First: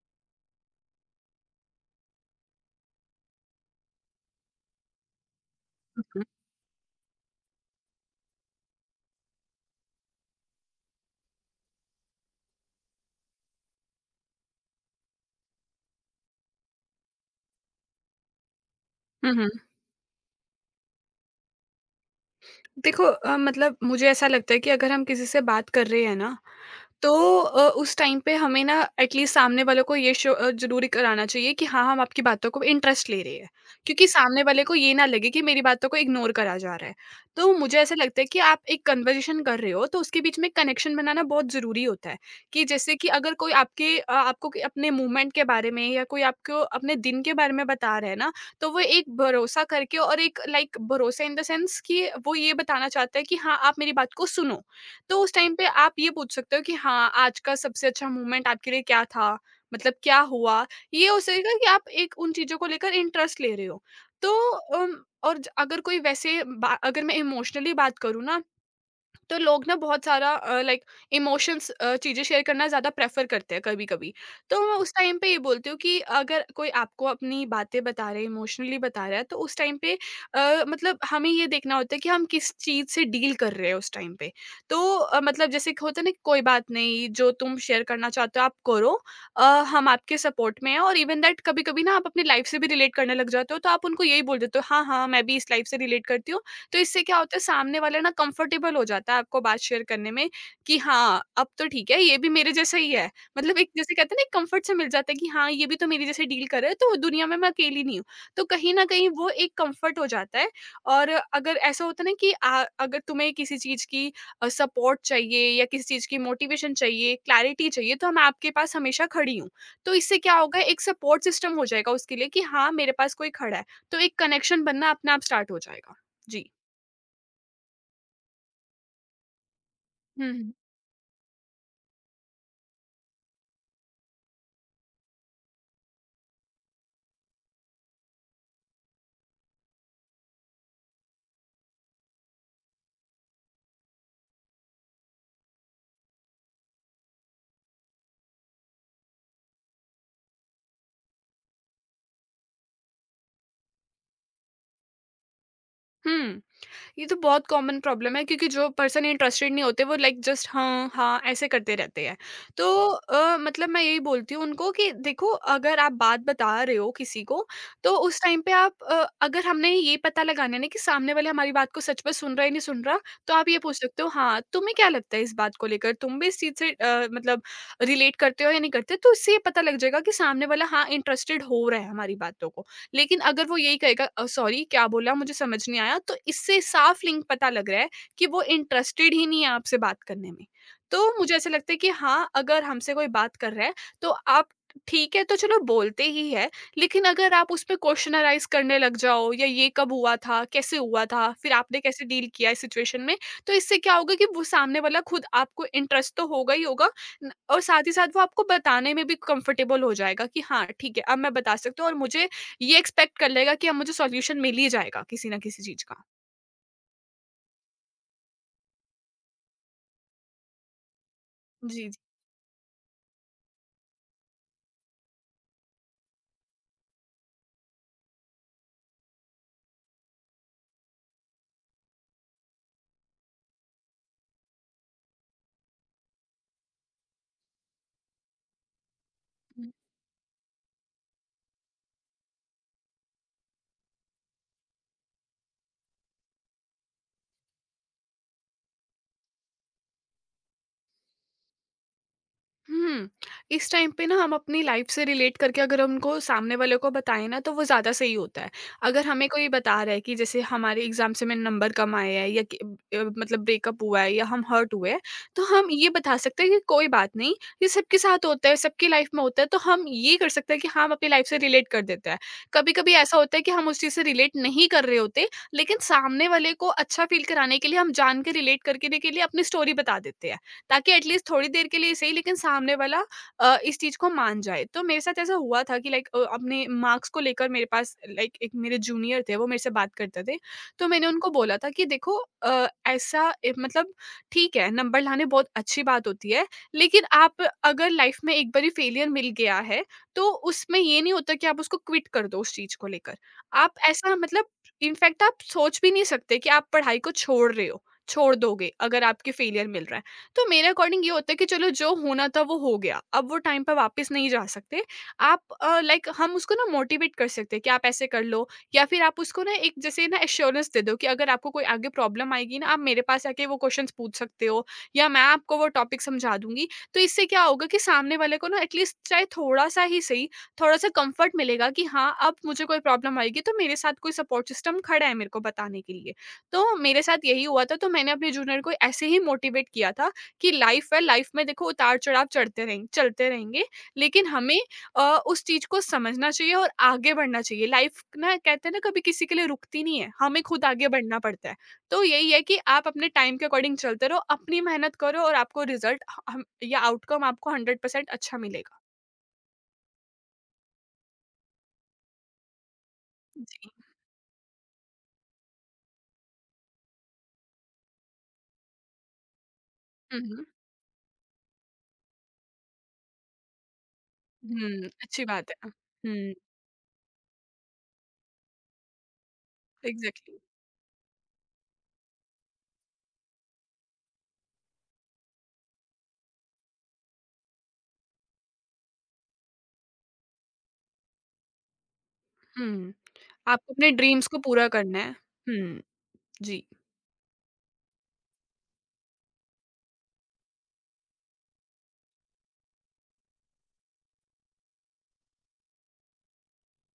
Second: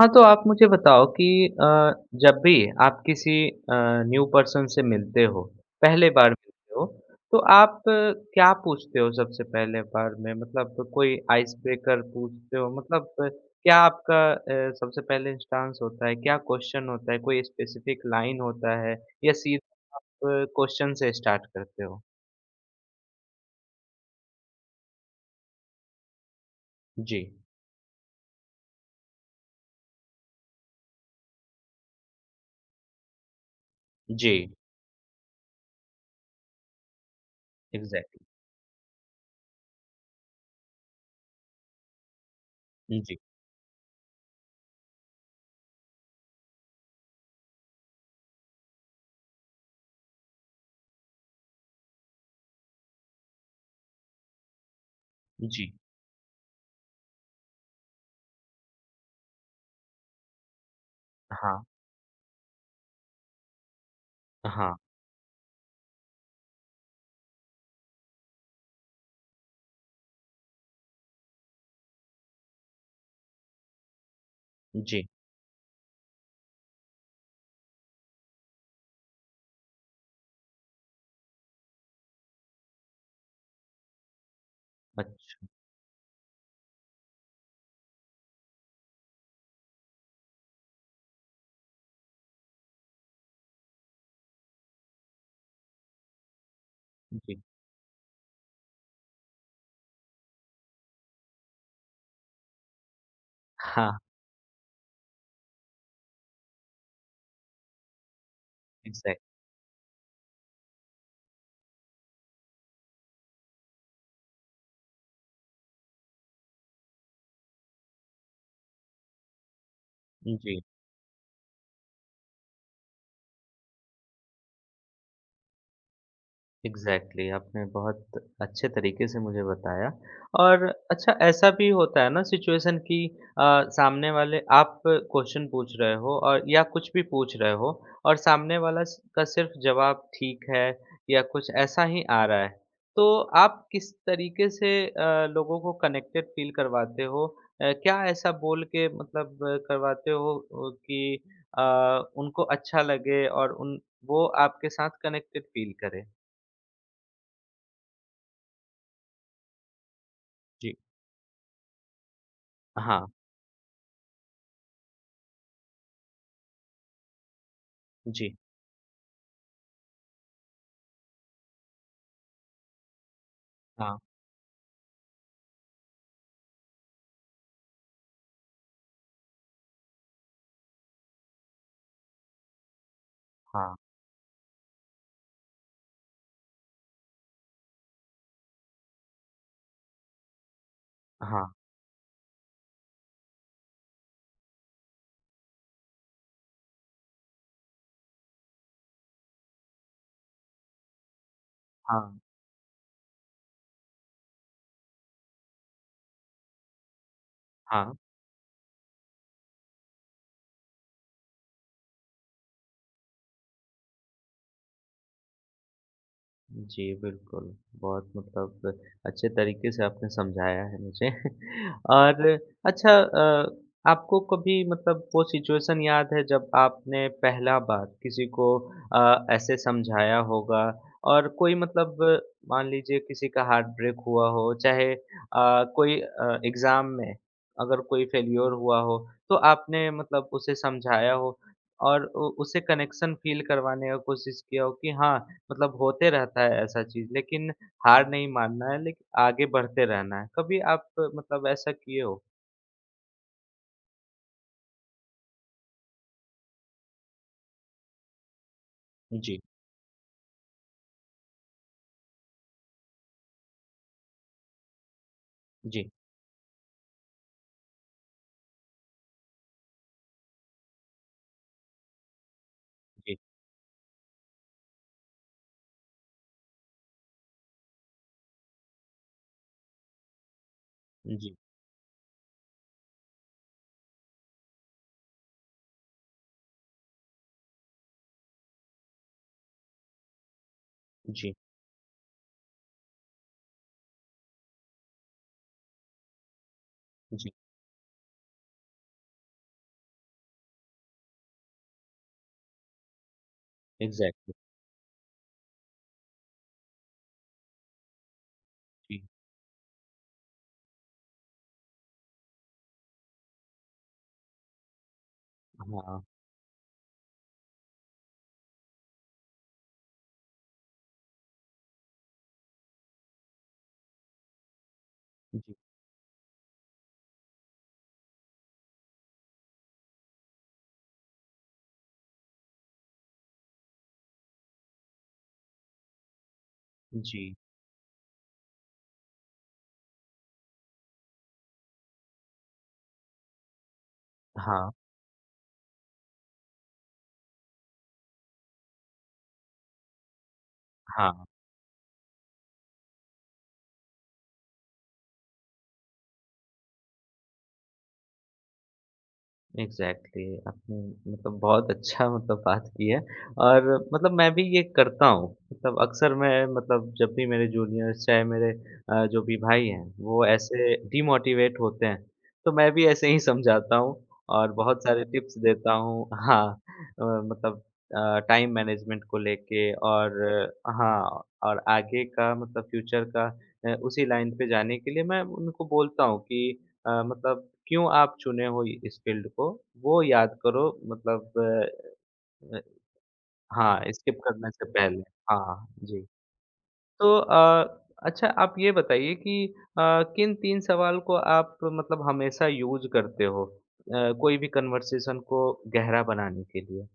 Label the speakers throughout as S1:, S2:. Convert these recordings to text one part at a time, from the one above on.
S1: हाँ, तो आप मुझे बताओ कि अ, जब भी आप किसी न्यू पर्सन से मिलते हो,
S2: Hı
S1: पहले
S2: hı.
S1: बार मिलते हो, तो आप क्या पूछते हो सबसे पहले बार में? मतलब कोई आइस ब्रेकर पूछते हो? मतलब क्या आपका सबसे पहले इंस्टांस होता है? क्या क्वेश्चन होता है? कोई स्पेसिफिक लाइन होता है या
S2: हुँ, हुँ।
S1: सिर्फ क्वेश्चन से स्टार्ट करते हो?
S2: देखो, मतलब मुझे ऐसा लगता है कि अगर हम किसी से बात कर रहे हैं ना,
S1: जी,
S2: तो उस टाइम पे हमें ना एटलीस्ट सामने वालों को ये शो ज़रूरी कराना चाहिए कि हाँ, हम आपकी बातों को इंटरेस्ट ले रहे हैं। क्योंकि सामने
S1: जी,
S2: वाले को ये ना लगे कि मेरी बातों को इग्नोर करा जा रहा है। तो मुझे ऐसा लगता
S1: एग्ज़ैक्टली।
S2: है कि आप एक कन्वर्सेशन कर रहे हो तो उसके बीच में कनेक्शन बनाना बहुत ज़रूरी होता है। कि जैसे कि
S1: जी,
S2: अगर कोई आपको क अपने मूवमेंट के बारे में या कोई आपको अपने दिन के बारे में बता रहा है ना, तो वो एक भरोसा करके और एक लाइक भरोसा इन द सेंस कि वो ये बताना चाहता है कि हाँ, आप मेरी बात को सुनो। तो उस टाइम पे
S1: जी।
S2: आप ये पूछ सकते हो कि हाँ, आज का सबसे अच्छा मोमेंट आपके लिए क्या था? मतलब क्या हुआ? ये हो सकेगा
S1: हाँ,
S2: कि आप एक उन चीज़ों को लेकर इंटरेस्ट ले रहे हो। तो
S1: हाँ,
S2: और ज अगर कोई वैसे बा अगर मैं इमोशनली बात करूँ ना, तो लोग ना बहुत सारा लाइक इमोशंस चीज़ें शेयर करना ज़्यादा प्रेफर करते हैं कभी कभी। तो मैं उस
S1: जी।
S2: टाइम पे ये बोलती हूँ कि अगर कोई आपको अपनी बातें बता रहा है, इमोशनली बता रहा है, तो उस टाइम पे मतलब हमें ये देखना होता है कि हम किस चीज़ से डील कर रहे हैं उस टाइम पे। तो
S1: अच्छा,
S2: मतलब जैसे कि होता है ना कि कोई बात नहीं, जो तुम शेयर करना चाहते हो आप करो। अ, हम आपके सपोर्ट में हैं और इवन दैट कभी कभी ना आप अपनी लाइफ से भी रिलेट करने लग जाते हो, तो आप उनको यही बोल देते हो, हाँ, हाँ, मैं भी इस लाइफ से रिलेट करती हूँ। तो इससे क्या होता
S1: जी।
S2: है, सामने वाला ना कंफर्टेबल हो जाता है आपको बात शेयर करने में कि हाँ, अब तो ठीक है, ये भी मेरे जैसा ही है। मतलब एक
S1: हाँ,
S2: जैसे कहते हैं ना, एक कंफर्ट सा मिल जाता है कि हाँ, ये भी तो मेरे जैसे डील कर रहा है, तो दुनिया में मैं अकेली नहीं हूँ। तो कहीं न कहीं
S1: एग्ज़ैक्ट
S2: वो एक कंफर्ट हो जाता है। और अगर ऐसा होता है ना कि अगर तुम्हें किसी चीज़ की सपोर्ट चाहिए या किसी चीज़ की मोटिवेशन चाहिए, क्लैरिटी चाहिए, तो मैं आपके पास हमेशा खड़ी हूँ। तो इससे क्या
S1: जी।
S2: होगा, एक सपोर्ट सिस्टम हो जाएगा उसके लिए कि हाँ, मेरे पास कोई खड़ा है। तो एक कनेक्शन बनना अपने आप स्टार्ट हो जाएगा। जी।
S1: एग्ज़ैक्टली आपने बहुत अच्छे तरीके से मुझे बताया
S2: हुँ।
S1: और अच्छा ऐसा भी होता है ना सिचुएशन कि अ, सामने वाले आप क्वेश्चन पूछ रहे हो और या कुछ भी पूछ रहे हो और सामने वाला का सिर्फ जवाब ठीक है या कुछ ऐसा ही आ रहा है तो आप किस तरीके से लोगों को कनेक्टेड फील करवाते हो क्या ऐसा बोल के मतलब करवाते हो कि अ, उनको अच्छा लगे और उन वो आपके साथ कनेक्टेड फील करे।
S2: हुँ, ये तो बहुत कॉमन प्रॉब्लम है, क्योंकि जो पर्सन इंटरेस्टेड नहीं होते वो लाइक जस्ट
S1: जी
S2: हाँ, हाँ ऐसे करते रहते हैं। तो
S1: हाँ,
S2: मतलब मैं यही बोलती हूँ उनको कि देखो, अगर आप बात बता रहे हो किसी को, तो उस
S1: जी।
S2: टाइम पे आप अगर हमने ये पता लगाना है ना कि सामने वाले हमारी बात को सच में सुन रहा है या नहीं सुन रहा, तो आप ये पूछ
S1: हाँ,
S2: सकते हो, हाँ, तुम्हें क्या लगता है इस बात को लेकर? तुम भी इस चीज़ से मतलब रिलेट करते हो या नहीं करते? तो इससे ये पता लग जाएगा कि सामने वाला हाँ, इंटरेस्टेड हो रहा है हमारी बातों को। लेकिन अगर वो
S1: हाँ,
S2: यही कहेगा सॉरी क्या बोला, मुझे समझ नहीं आया, तो इससे साफ लिंक पता लग रहा है कि वो इंटरेस्टेड ही नहीं है आपसे बात करने में। तो मुझे
S1: हाँ,
S2: ऐसा लगता है कि हाँ, अगर हमसे कोई बात कर रहा है तो आप ठीक है तो चलो बोलते ही है, लेकिन अगर आप उसपे क्वेश्चनराइज़ करने लग जाओ, या ये कब हुआ था? कैसे हुआ था? फिर आपने कैसे
S1: हाँ,
S2: डील किया इस सिचुएशन में? तो इससे क्या होगा कि वो सामने वाला खुद आपको इंटरेस्ट तो होगा ही होगा न, और साथ ही
S1: हाँ।
S2: साथ वो आपको बताने में भी कंफर्टेबल हो जाएगा कि हाँ, ठीक है, अब मैं बता सकता हूँ, और मुझे ये एक्सपेक्ट कर लेगा कि अब मुझे सॉल्यूशन मिल ही जाएगा किसी ना किसी चीज़ का।
S1: जी, बिल्कुल। बहुत मतलब अच्छे तरीके से आपने समझाया है मुझे
S2: जी,
S1: और अच्छा आपको कभी मतलब वो सिचुएशन याद है जब आपने पहला बार किसी को ऐसे समझाया होगा और कोई मतलब मान लीजिए किसी का हार्ट ब्रेक हुआ हो, चाहे कोई एग्ज़ाम में अगर कोई फेल्योर हुआ हो, तो
S2: जी।
S1: आपने मतलब उसे समझाया हो और उ उसे कनेक्शन फ़ील करवाने का कोशिश किया हो कि हाँ, मतलब होते रहता है ऐसा चीज़ लेकिन हार नहीं मानना है लेकिन आगे बढ़ते रहना है। कभी आप मतलब ऐसा किए हो?
S2: हुँ। इस टाइम पे ना हम अपनी लाइफ़ से रिलेट करके अगर उनको सामने वाले को बताएँ ना, तो वो ज़्यादा सही होता है। अगर हमें
S1: जी,
S2: कोई बता रहा है कि जैसे हमारे एग्ज़ाम से मेरे नंबर कम आए हैं, या कि मतलब ब्रेकअप हुआ है या हम हर्ट हुए हैं, तो हम ये
S1: जी,
S2: बता सकते हैं कि कोई बात नहीं, ये सबके साथ होता है, सबकी लाइफ़ में होता है। तो हम ये कर सकते हैं कि हम अपनी लाइफ़ से रिलेट कर देते हैं। कभी-कभी
S1: जी,
S2: ऐसा होता है कि हम उस चीज़ से रिलेट नहीं कर रहे होते, लेकिन सामने वाले को अच्छा फ़ील कराने के लिए हम जान के रिलेट करके देने के लिए अपनी स्टोरी बता देते हैं। ताकि एटलीस्ट
S1: जी,
S2: थोड़ी देर के लिए सही, लेकिन सामने वाला इस चीज़ को मान जाए। तो मेरे साथ ऐसा हुआ था कि लाइक अपने मार्क्स को लेकर मेरे पास लाइक एक मेरे जूनियर थे, वो मेरे से बात करते थे। तो मैंने उनको
S1: जी,
S2: बोला था कि देखो, मतलब ठीक है, नंबर लाने बहुत अच्छी बात होती है, लेकिन
S1: जी,
S2: आप अगर लाइफ में एक बारी फेलियर मिल गया है, तो उसमें ये नहीं होता कि आप उसको क्विट कर दो उस चीज़ को लेकर। आप ऐसा
S1: एग्ज़ैक्टली,
S2: मतलब इनफैक्ट आप सोच भी नहीं सकते कि आप पढ़ाई को छोड़ रहे हो, छोड़ दोगे
S1: जी,
S2: अगर आपके फेलियर मिल रहा है। तो मेरे अकॉर्डिंग ये होता है कि चलो, जो होना था वो हो गया, अब वो टाइम पर वापस नहीं जा सकते। आप
S1: हाँ,
S2: लाइक हम उसको ना मोटिवेट कर सकते हैं कि आप ऐसे कर लो, या फिर आप उसको ना एक जैसे ना एश्योरेंस दे दो कि अगर आपको कोई आगे प्रॉब्लम आएगी ना, आप मेरे पास आके वो क्वेश्चन पूछ सकते हो, या मैं
S1: जी,
S2: आपको वो टॉपिक समझा दूंगी। तो इससे क्या होगा कि सामने वाले को ना एटलीस्ट चाहे थोड़ा सा ही सही, थोड़ा सा कंफर्ट मिलेगा कि हाँ, अब मुझे कोई प्रॉब्लम आएगी तो मेरे साथ कोई सपोर्ट सिस्टम खड़ा है मेरे को बताने के लिए। तो मेरे साथ
S1: जी,
S2: यही हुआ था, तो मैंने अपने जूनियर को ऐसे ही मोटिवेट किया था कि लाइफ है, लाइफ में देखो उतार-चढ़ाव चढ़ते रहें, चलते रहेंगे, लेकिन हमें
S1: हाँ,
S2: अ, उस चीज़ को समझना चाहिए और आगे बढ़ना चाहिए। लाइफ ना, कहते हैं ना, कभी किसी के लिए रुकती नहीं है, हमें खुद आगे बढ़ना
S1: हाँ।
S2: पड़ता है। तो यही है कि आप अपने टाइम के अकॉर्डिंग चलते रहो, अपनी मेहनत करो और आपको रिज़ल्ट ह हम या आउटकम आपको 100% अच्छा मिलेगा।
S1: एग्ज़ैक्टली आपने मतलब बहुत अच्छा मतलब बात की है और
S2: जी।
S1: मतलब मैं भी ये करता हूँ। मतलब अक्सर मैं मतलब जब भी मेरे जूनियर्स चाहे मेरे जो भी भाई हैं,
S2: हुँ,
S1: वो
S2: हुँ।
S1: ऐसे डिमोटिवेट होते हैं, तो मैं भी ऐसे ही समझाता हूँ और बहुत
S2: हुँ,
S1: सारे
S2: अच्छी
S1: टिप्स
S2: बात है।
S1: देता हूँ।
S2: हुँ,
S1: हाँ मतलब टाइम मैनेजमेंट को लेके और
S2: एग्ज़ैक्टली।
S1: हाँ और आगे का मतलब फ्यूचर का उसी लाइन पे जाने के लिए मैं उनको बोलता हूँ कि मतलब क्यों आप चुने हो इस फ़ील्ड को, वो याद करो मतलब अ,
S2: हुँ, आपको
S1: हाँ,
S2: अपने
S1: स्किप
S2: ड्रीम्स को
S1: करने से
S2: पूरा करना
S1: पहले।
S2: है।
S1: हाँ,
S2: हुँ,
S1: जी।
S2: जी।
S1: तो अच्छा आप ये बताइए कि अ, किन 3 सवाल को आप मतलब हमेशा यूज़ करते हो कोई भी कन्वर्सेशन को गहरा बनाने के लिए?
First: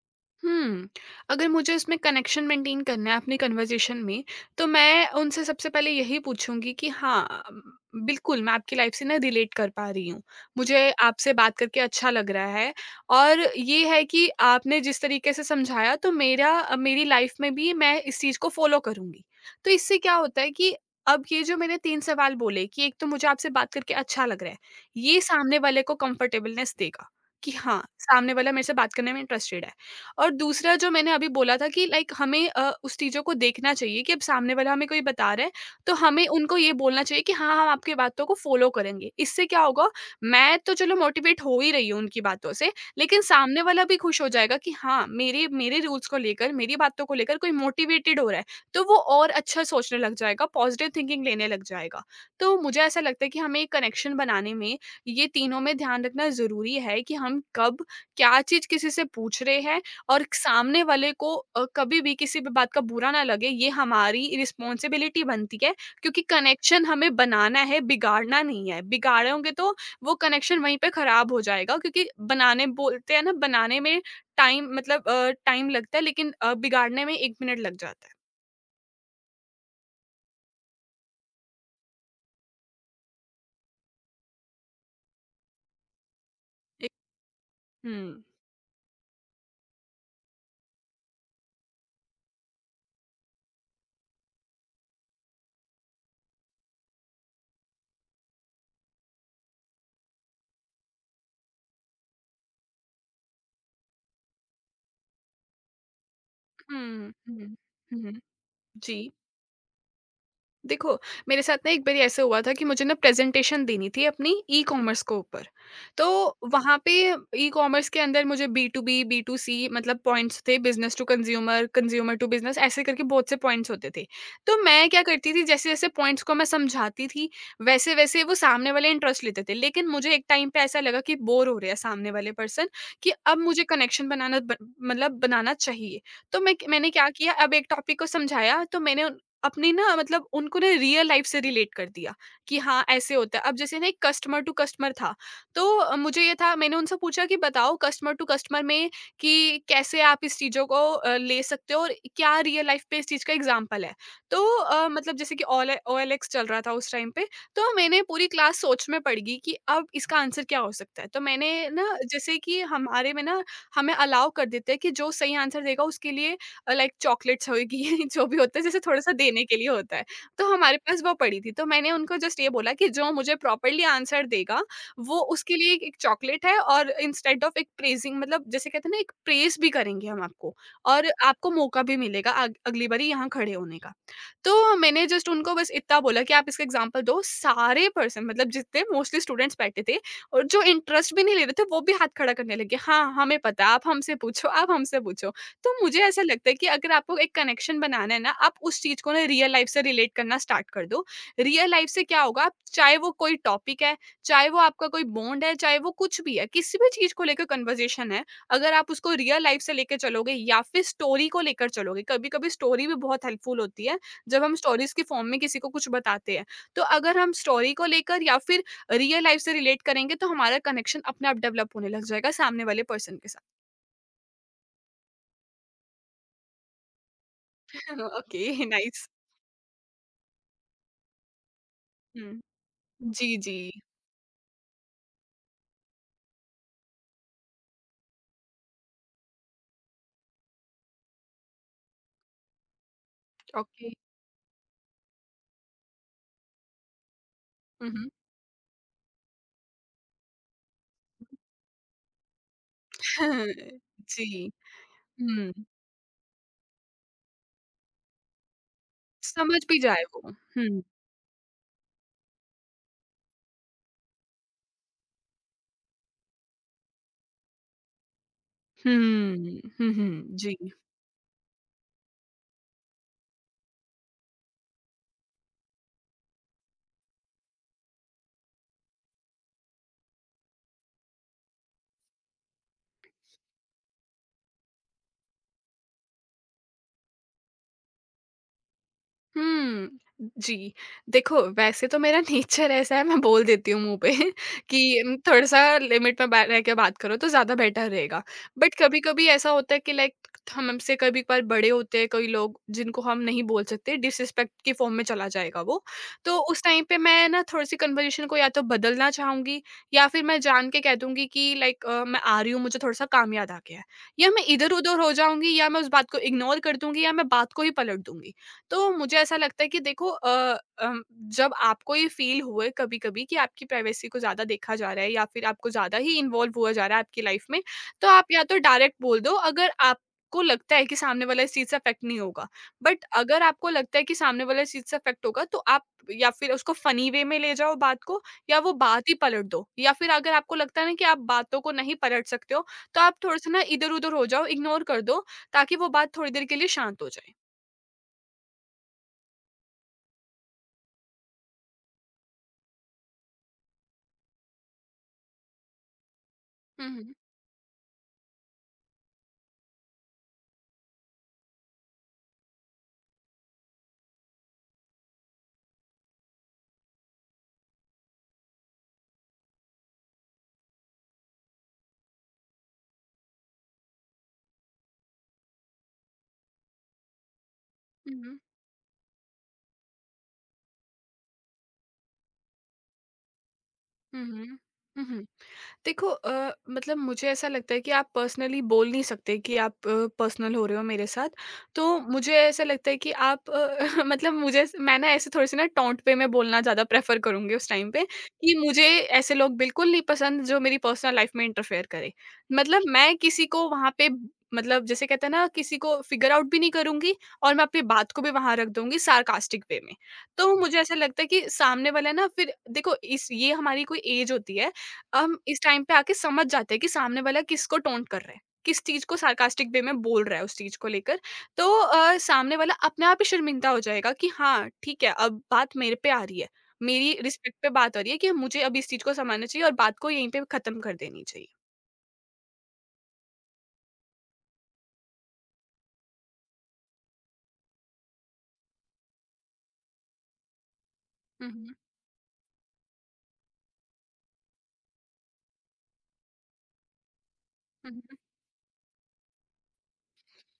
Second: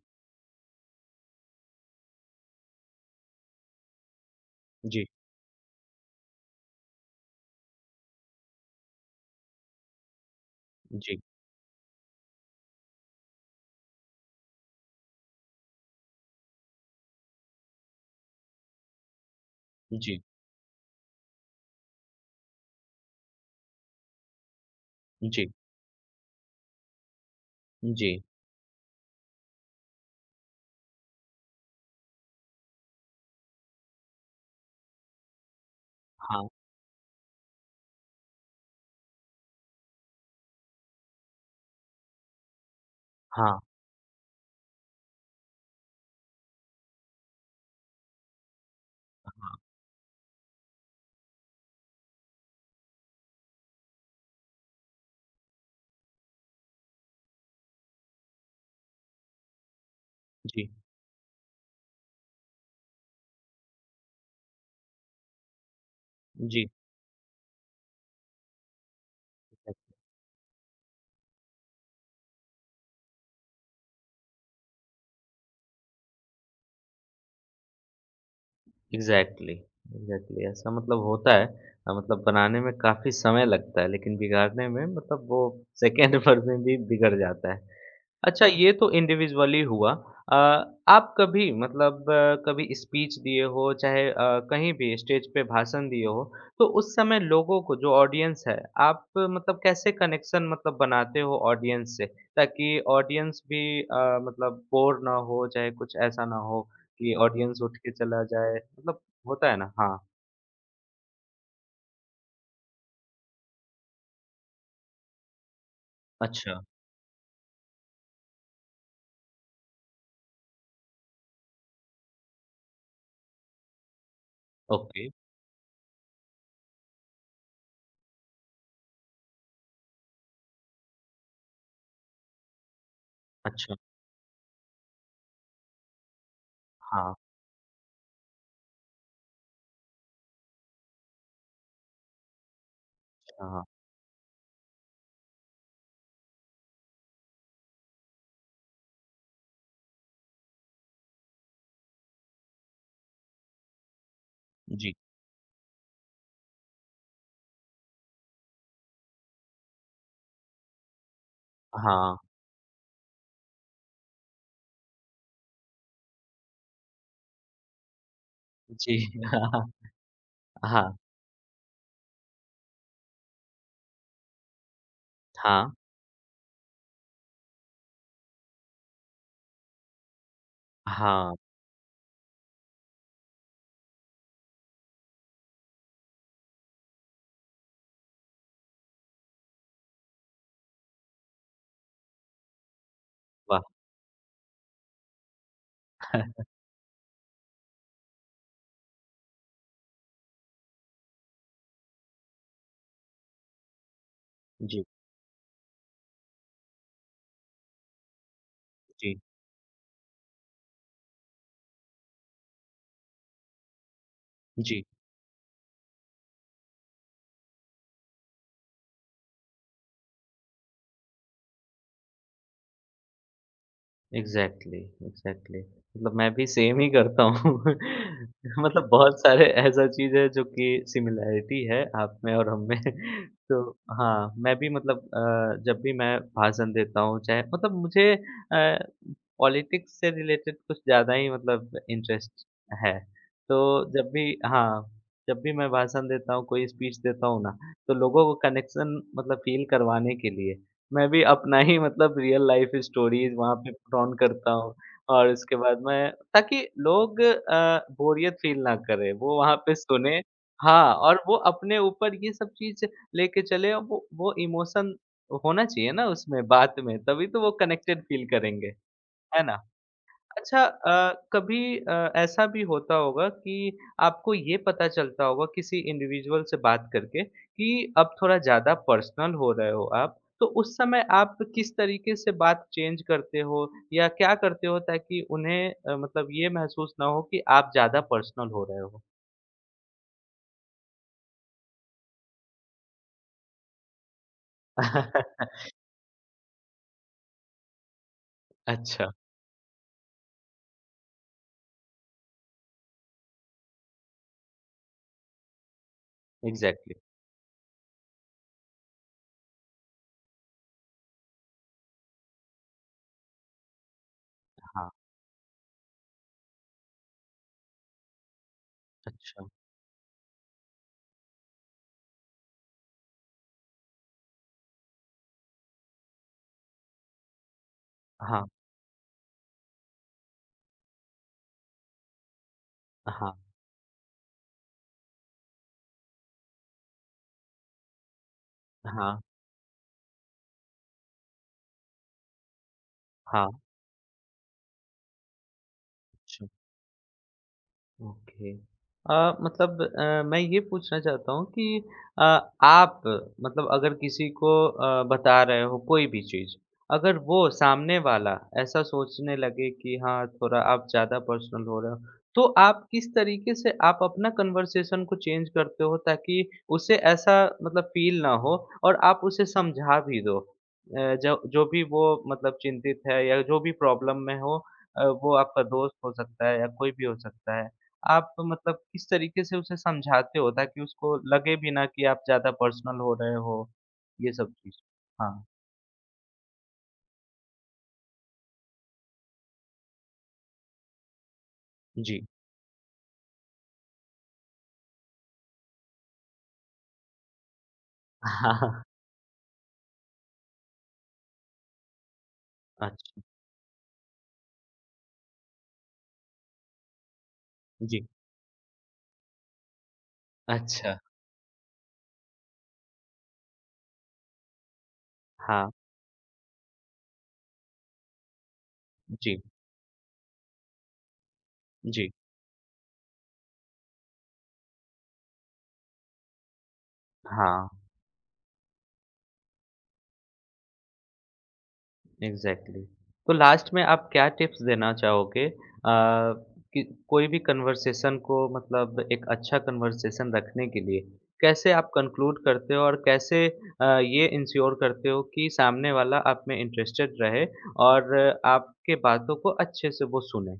S2: हुँ। अगर मुझे उसमें कनेक्शन मेंटेन करना है अपनी कन्वर्ज़ेशन में, तो
S1: जी,
S2: मैं उनसे सबसे पहले यही पूछूँगी कि हाँ, बिल्कुल मैं आपकी लाइफ़ से ना रिलेट कर पा रही हूँ। मुझे
S1: जी,
S2: आपसे बात करके अच्छा लग रहा है, और ये है कि आपने जिस तरीके से समझाया, तो मेरा मेरी लाइफ़ में भी मैं इस चीज़ को फ़ॉलो करूँगी। तो इससे क्या
S1: जी,
S2: होता है कि अब ये जो मैंने 3 सवाल बोले, कि एक तो मुझे आपसे बात करके अच्छा लग रहा है, ये
S1: जी,
S2: सामने वाले को कम्फ़र्टेबलनेस देगा कि हाँ,
S1: जी।
S2: सामने वाला मेरे से बात करने में इंटरेस्टेड है। और दूसरा जो मैंने अभी बोला था कि लाइक हमें उस चीज़ों को देखना चाहिए कि अब सामने वाला हमें कोई बता रहा है, तो हमें
S1: हाँ,
S2: उनको ये बोलना चाहिए कि हाँ, हम आपकी बातों को फ़ॉलो करेंगे। इससे क्या होगा, मैं तो चलो मोटिवेट हो ही रही हूँ उनकी बातों से, लेकिन
S1: हाँ,
S2: सामने वाला भी खुश हो जाएगा कि हाँ, मेरे मेरे रूल्स को लेकर, मेरी बातों को लेकर कोई मोटिवेटेड हो रहा है, तो वो और
S1: हाँ।
S2: अच्छा सोचने लग जाएगा, पॉज़िटिव थिंकिंग लेने लग जाएगा। तो मुझे ऐसा लगता है कि हमें कनेक्शन बनाने में, ये तीनों में ध्यान रखना ज़रूरी है कि हम कब, क्या चीज़ किसी से पूछ रहे हैं, और
S1: जी,
S2: सामने वाले को कभी भी किसी भी बात का बुरा ना लगे, ये हमारी रिस्पॉन्सिबिलिटी बनती है। क्योंकि
S1: जी।
S2: कनेक्शन हमें बनाना है, बिगाड़ना नहीं है, बिगाड़ोगे तो वो कनेक्शन वहीं पे खराब हो जाएगा, क्योंकि बनाने, बोलते हैं ना, बनाने में टाइम, मतलब टाइम लगता है, लेकिन बिगाड़ने में एक मिनट लग जाता है।
S1: एग्ज़ैक्टली, एग्ज़ैक्टली ऐसा मतलब होता है मतलब बनाने में काफ़ी समय लगता है लेकिन बिगाड़ने में मतलब वो सेकंड भर में भी
S2: एक-
S1: बिगड़ जाता है।
S2: हम्म,
S1: अच्छा ये तो इंडिविजुअली हुआ। आप कभी मतलब कभी स्पीच दिए हो चाहे कहीं भी स्टेज पे भाषण दिए हो, तो उस समय लोगों को जो ऑडियंस है, आप मतलब कैसे कनेक्शन मतलब बनाते हो ऑडियंस से? ताकि ऑडियंस भी मतलब बोर ना हो चाहे कुछ ऐसा ना हो?
S2: हम्म,
S1: कि
S2: हम्म,
S1: ऑडियंस उठ के
S2: हम्म,
S1: चला जाए, मतलब
S2: जी।
S1: होता है ना? हाँ।
S2: देखो, मेरे साथ ना एक बारी ऐसा हुआ था कि मुझे ना प्रेज़ेंटेशन देनी थी अपनी ई-कॉमर्स के ऊपर। तो
S1: अच्छा,
S2: वहाँ पे ई-कॉमर्स के अंदर मुझे B to B, B to C मतलब पॉइंट्स थे, business to consumer, consumer to business ऐसे करके बहुत से पॉइंट्स होते थे। तो मैं क्या
S1: ओके।
S2: करती थी, जैसे-जैसे पॉइंट्स को मैं समझाती थी, वैसे-वैसे वो सामने वाले इंटरेस्ट लेते थे। लेकिन मुझे एक टाइम पे ऐसा लगा कि बोर हो रहे हैं सामने वाले पर्सन, कि अब मुझे
S1: अच्छा,
S2: कनेक्शन बनाना ब मतलब बनाना चाहिए। तो मैंने क्या
S1: हाँ,
S2: किया अब एक टॉपिक को समझाया तो मैंने अपनी ना मतलब उनको ना रियल लाइफ से रिलेट कर दिया कि हाँ ऐसे होता है।
S1: अच्छा,
S2: अब
S1: हाँ।
S2: जैसे ना एक कस्टमर टू कस्टमर था, तो मुझे ये था, मैंने उनसे पूछा कि बताओ कस्टमर टू कस्टमर में कि कैसे आप इस चीज़ों को ले सकते हो और क्या रियल लाइफ पे इस चीज़ का एग्ज़ाम्पल है? तो
S1: जी।
S2: मतलब जैसे कि ओल ओएलएक्स चल रहा था उस टाइम पे, तो मैंने पूरी क्लास सोच में पड़ गई कि अब इसका आंसर क्या हो सकता है? तो मैंने ना
S1: हाँ,
S2: जैसे कि हमारे में ना हमें अलाउ कर देते हैं कि जो सही आंसर देगा उसके लिए लाइक चॉकलेट्स होगी जो भी होता है जैसे
S1: जी।
S2: थोड़ा-सा देने के लिए होता है। तो हमारे
S1: हाँ,
S2: पास वो पड़ी थी, तो मैंने उनको जस्ट ये बोला कि जो मुझे प्रॉपर्ली आंसर देगा वो उसके
S1: हाँ,
S2: लिए एक चॉकलेट है और इंस्टेड ऑफ एक प्रेज़िंग मतलब जैसे कहते हैं ना एक प्रेज़ भी करेंगे हम आपको और
S1: हाँ,
S2: आपको मौका भी मिलेगा अग अगली बारी यहाँ खड़े होने का। तो मैंने जस्ट उनको बस इतना बोला कि आप इसका एग्ज़ाम्पल दो, सारे पर्सन मतलब जितने मोस्टली स्टूडेंट्स बैठे थे और जो इंटरेस्ट भी नहीं ले रहे थे वो भी हाथ खड़ा करने लगे। हाँ, हमें
S1: वाह!
S2: पता है, आप हमसे पूछो, आप हमसे पूछो। तो मुझे ऐसा लगता है कि अगर आपको एक कनेक्शन बनाना है ना, आप उस चीज़ को ना रियल लाइफ़ से रिलेट करना स्टार्ट कर दो। रियल लाइफ़ से क्या होगा, आप चाहे वो कोई टॉपिक है, चाहे वो
S1: जी,
S2: आपका कोई बॉन्ड है, चाहे वो कुछ भी है, किसी भी चीज़ को लेकर कन्वर्सेशन है, अगर आप उसको
S1: जी,
S2: रियल लाइफ़ से लेके चलोगे या फिर स्टोरी को लेकर चलोगे, कभी-कभी स्टोरी भी बहुत हेल्पफुल होती है, जब हम
S1: जी।
S2: स्टोरीज़ के फॉर्म में किसी को कुछ बताते हैं। तो अगर हम स्टोरी को लेकर या फिर रियल लाइफ़ से रिलेट करेंगे, तो हमारा कनेक्शन अपने आप डेवलप होने लग जाएगा सामने वाले पर्सन के साथ।
S1: Exactly, exactly. मतलब मैं भी सेम ही करता हूँ।
S2: ओके,
S1: मतलब
S2: नाइस।
S1: बहुत सारे ऐसा चीज़ है जो कि सिमिलैरिटी है आप में
S2: हुँ।
S1: और हम में।
S2: जी,
S1: तो
S2: जी।
S1: हाँ, मैं भी मतलब जब भी मैं भाषण देता हूँ चाहे मतलब मुझे पॉलिटिक्स से रिलेटेड कुछ ज़्यादा ही मतलब इंटरेस्ट है। तो
S2: ओके।
S1: जब भी हाँ, जब भी मैं भाषण देता हूँ, कोई स्पीच देता हूँ ना,
S2: हुँ,
S1: तो
S2: हुँ।
S1: लोगों को कनेक्शन मतलब फ़ील करवाने के लिए मैं भी अपना ही मतलब रियल लाइफ स्टोरीज़ वहाँ पे पुट ऑन
S2: जी।
S1: करता हूँ और
S2: हुँ,
S1: उसके बाद मैं ताकि लोग बोरियत फ़ील ना करें, वो वहाँ
S2: समझ
S1: पे
S2: भी जाए
S1: सुनें
S2: वो। हुँ।
S1: हाँ, और वो अपने ऊपर ये सब चीज़ लेके चले और वो इमोशन होना चाहिए ना उसमें, बात में, तभी तो वो कनेक्टेड फ़ील करेंगे, है ना?
S2: हुँ, हुँ, हुँ, जी।
S1: अच्छा कभी ऐसा भी होता होगा कि आपको ये पता चलता होगा किसी इंडिविजुअल से बात करके कि अब थोड़ा ज़्यादा पर्सनल हो रहे हो आप, तो उस समय आप किस तरीके से बात चेंज करते हो या क्या करते हो ताकि उन्हें मतलब ये महसूस ना हो कि आप ज़्यादा पर्सनल हो रहे हो?
S2: हुँ, जी। देखो, वैसे तो मेरा नेचर ऐसा है, मैं बोल देती हूँ मुँह पे कि थोड़ा-सा लिमिट में बै रह के बात करो तो ज़्यादा बेटर रहेगा। बट
S1: अच्छा,
S2: कभी-कभी ऐसा होता है कि लाइक हम हमसे कभी कभार बड़े होते हैं कोई लोग, जिनको हम नहीं बोल सकते, डिसरिस्पेक्ट की फ़ॉर्म में चला जाएगा वो। तो उस टाइम
S1: एग्ज़ैक्टली
S2: पे मैं ना थोड़ी-सी कन्वर्सेशन को या तो बदलना चाहूँगी या फिर मैं जान के कह दूँगी कि लाइक मैं आ रही हूँ, मुझे थोड़ा-सा काम याद आ गया है। या मैं
S1: हाँ,
S2: इधर-उधर हो जाऊँगी या मैं उस बात को इग्नोर कर दूँगी या मैं बात को ही पलट दूँगी। तो मुझे ऐसा
S1: अच्छा।
S2: लगता है कि देखो जब आपको ये फील हुए कभी-कभी कि आपकी प्राइवेसी को ज़्यादा देखा जा रहा है या फिर आपको ज़्यादा ही इन्वॉल्व हुआ जा रहा है आपकी लाइफ में, तो आप या
S1: हाँ,
S2: तो डायरेक्ट बोल दो अगर आपको लगता है कि सामने वाला इस चीज़ से अफेक्ट नहीं होगा। बट
S1: हाँ,
S2: अगर आपको लगता है कि सामने वाला इस चीज़ से अफेक्ट होगा तो आप या फिर उसको फ़नी वे में ले जाओ बात को, या वो बात ही
S1: हाँ,
S2: पलट दो। या फिर अगर आपको लगता है ना कि आप बातों को नहीं पलट सकते हो, तो आप थोड़ा-सा
S1: हाँ।
S2: ना इधर-उधर हो जाओ, इग्नोर कर दो ताकि वो बात थोड़ी देर
S1: अच्छा।
S2: के लिए शांत हो जाए।
S1: ओके। मतलब मैं ये पूछना चाहता हूँ कि अ, आप मतलब अगर किसी को बता रहे हो कोई भी चीज़,
S2: हुँ, हुँ।
S1: अगर वो सामने वाला ऐसा सोचने लगे कि हाँ, थोड़ा आप ज़्यादा पर्सनल हो रहे हो, तो आप किस तरीके से आप अपना कन्वर्सेशन को चेंज करते हो ताकि उसे ऐसा मतलब फ़ील ना हो और आप उसे समझा भी दो? जो जो भी वो मतलब चिंतित है या जो भी प्रॉब्लम में हो वो आपका दोस्त हो सकता है या कोई भी हो सकता है।
S2: हुँ,
S1: आप
S2: हुँ।
S1: मतलब किस तरीके से उसे समझाते हो ताकि उसको लगे भी ना कि आप ज़्यादा पर्सनल हो रहे हो?
S2: हुँ,
S1: ये सब
S2: हुँ।
S1: चीज़।
S2: हुँ, हुँ।
S1: हाँ,
S2: देखो मतलब मुझे ऐसा लगता है कि आप पर्सनली बोल नहीं सकते कि आप पर्सनल हो रहे हो मेरे साथ। तो
S1: जी।
S2: मुझे ऐसा लगता है कि आप मतलब मुझे, मैं ना ऐसे थोड़े-से ना टोंट पे मैं बोलना ज़्यादा प्रेफ़र करूँगी उस टाइम पे कि मुझे ऐसे लोग बिल्कुल नहीं पसंद जो मेरी पर्सनल लाइफ़ में इंटरफेयर करे। मतलब
S1: हाँ,
S2: मैं
S1: अच्छा।
S2: किसी को वहाँ पे ब- मतलब जैसे कहते हैं ना, किसी को फ़िगर आउट भी नहीं करूँगी और मैं अपनी
S1: जी।
S2: बात को भी वहाँ रख दूँगी सार्कास्टिक वे में। तो मुझे ऐसा
S1: अच्छा।
S2: लगता है कि सामने वाला ना, फिर देखो इस ये हमारी कोई एज होती है। हम इस
S1: हाँ,
S2: टाइम पे आके समझ जाते हैं कि सामने वाला किसको टोंट कर रहा है, किस चीज़ को
S1: जी,
S2: सार्कास्टिक वे में बोल रहा है उस चीज़ को लेकर। तो
S1: जी।
S2: सामने वाला अपने आप ही शर्मिंदा हो जाएगा कि हाँ, ठीक है, अब बात मेरे पे आ रही है। मेरी रिस्पेक्ट
S1: हाँ।
S2: पे बात आ रही है कि मुझे अब इस चीज़ को संभालना चाहिए और बात को यहीं पे ख़त्म कर देनी चाहिए।
S1: एग्ज़ैक्टली। तो लास्ट में आप क्या टिप्स देना चाहोगे कि कोई भी कन्वर्सेशन को मतलब एक अच्छा कन्वर्सेशन रखने के लिए
S2: हुँ,
S1: कैसे
S2: हुँ।
S1: आप कंक्लूड करते हो और कैसे ये इंश्योर करते हो कि सामने वाला आप में इंटरेस्टेड रहे
S2: हुँ,
S1: और
S2: हुँ।
S1: आपके बातों को अच्छे से वो सुने?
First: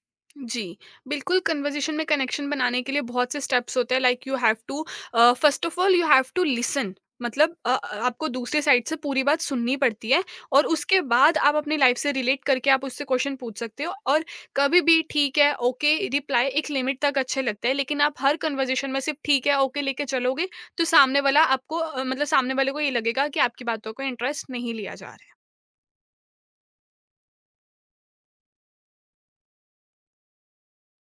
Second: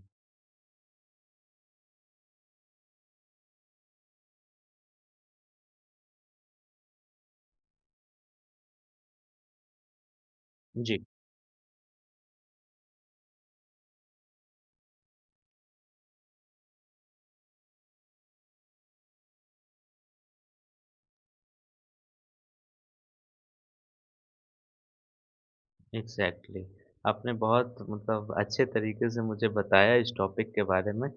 S2: जी, बिल्कुल। कन्वर्सेशन में कनेक्शन बनाने के लिए बहुत से स्टेप्स होते हैं। Like you have to first of all you have to listen, मतलब आपको दूसरे साइड से पूरी बात सुननी पड़ती है और उसके
S1: जी,
S2: बाद आप अपनी लाइफ से रिलेट करके आप उससे क्वेश्चन पूछ सकते हो। और कभी भी ठीक है, ओके रिप्लाई एक लिमिट तक अच्छे लगते हैं, लेकिन आप हर कन्वर्सेशन में सिर्फ ठीक है ओके लेके चलोगे तो सामने वाला आपको मतलब सामने वाले को ये लगेगा कि आपकी बातों को इंटरेस्ट नहीं लिया जा रहा है।
S1: एग्ज़ैक्टली। आपने बहुत मतलब अच्छे तरीके से मुझे बताया इस टॉपिक के बारे में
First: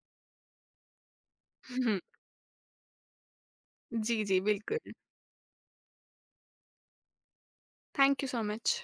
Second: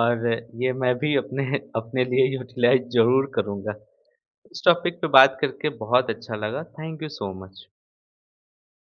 S1: और ये मैं भी अपने अपने लिए यूटिलाइज़ ज़रूर करूँगा।
S2: जी, जी,
S1: इस
S2: बिल्कुल।
S1: टॉपिक पे बात करके बहुत अच्छा लगा। Thank you so much.
S2: Thank you so much.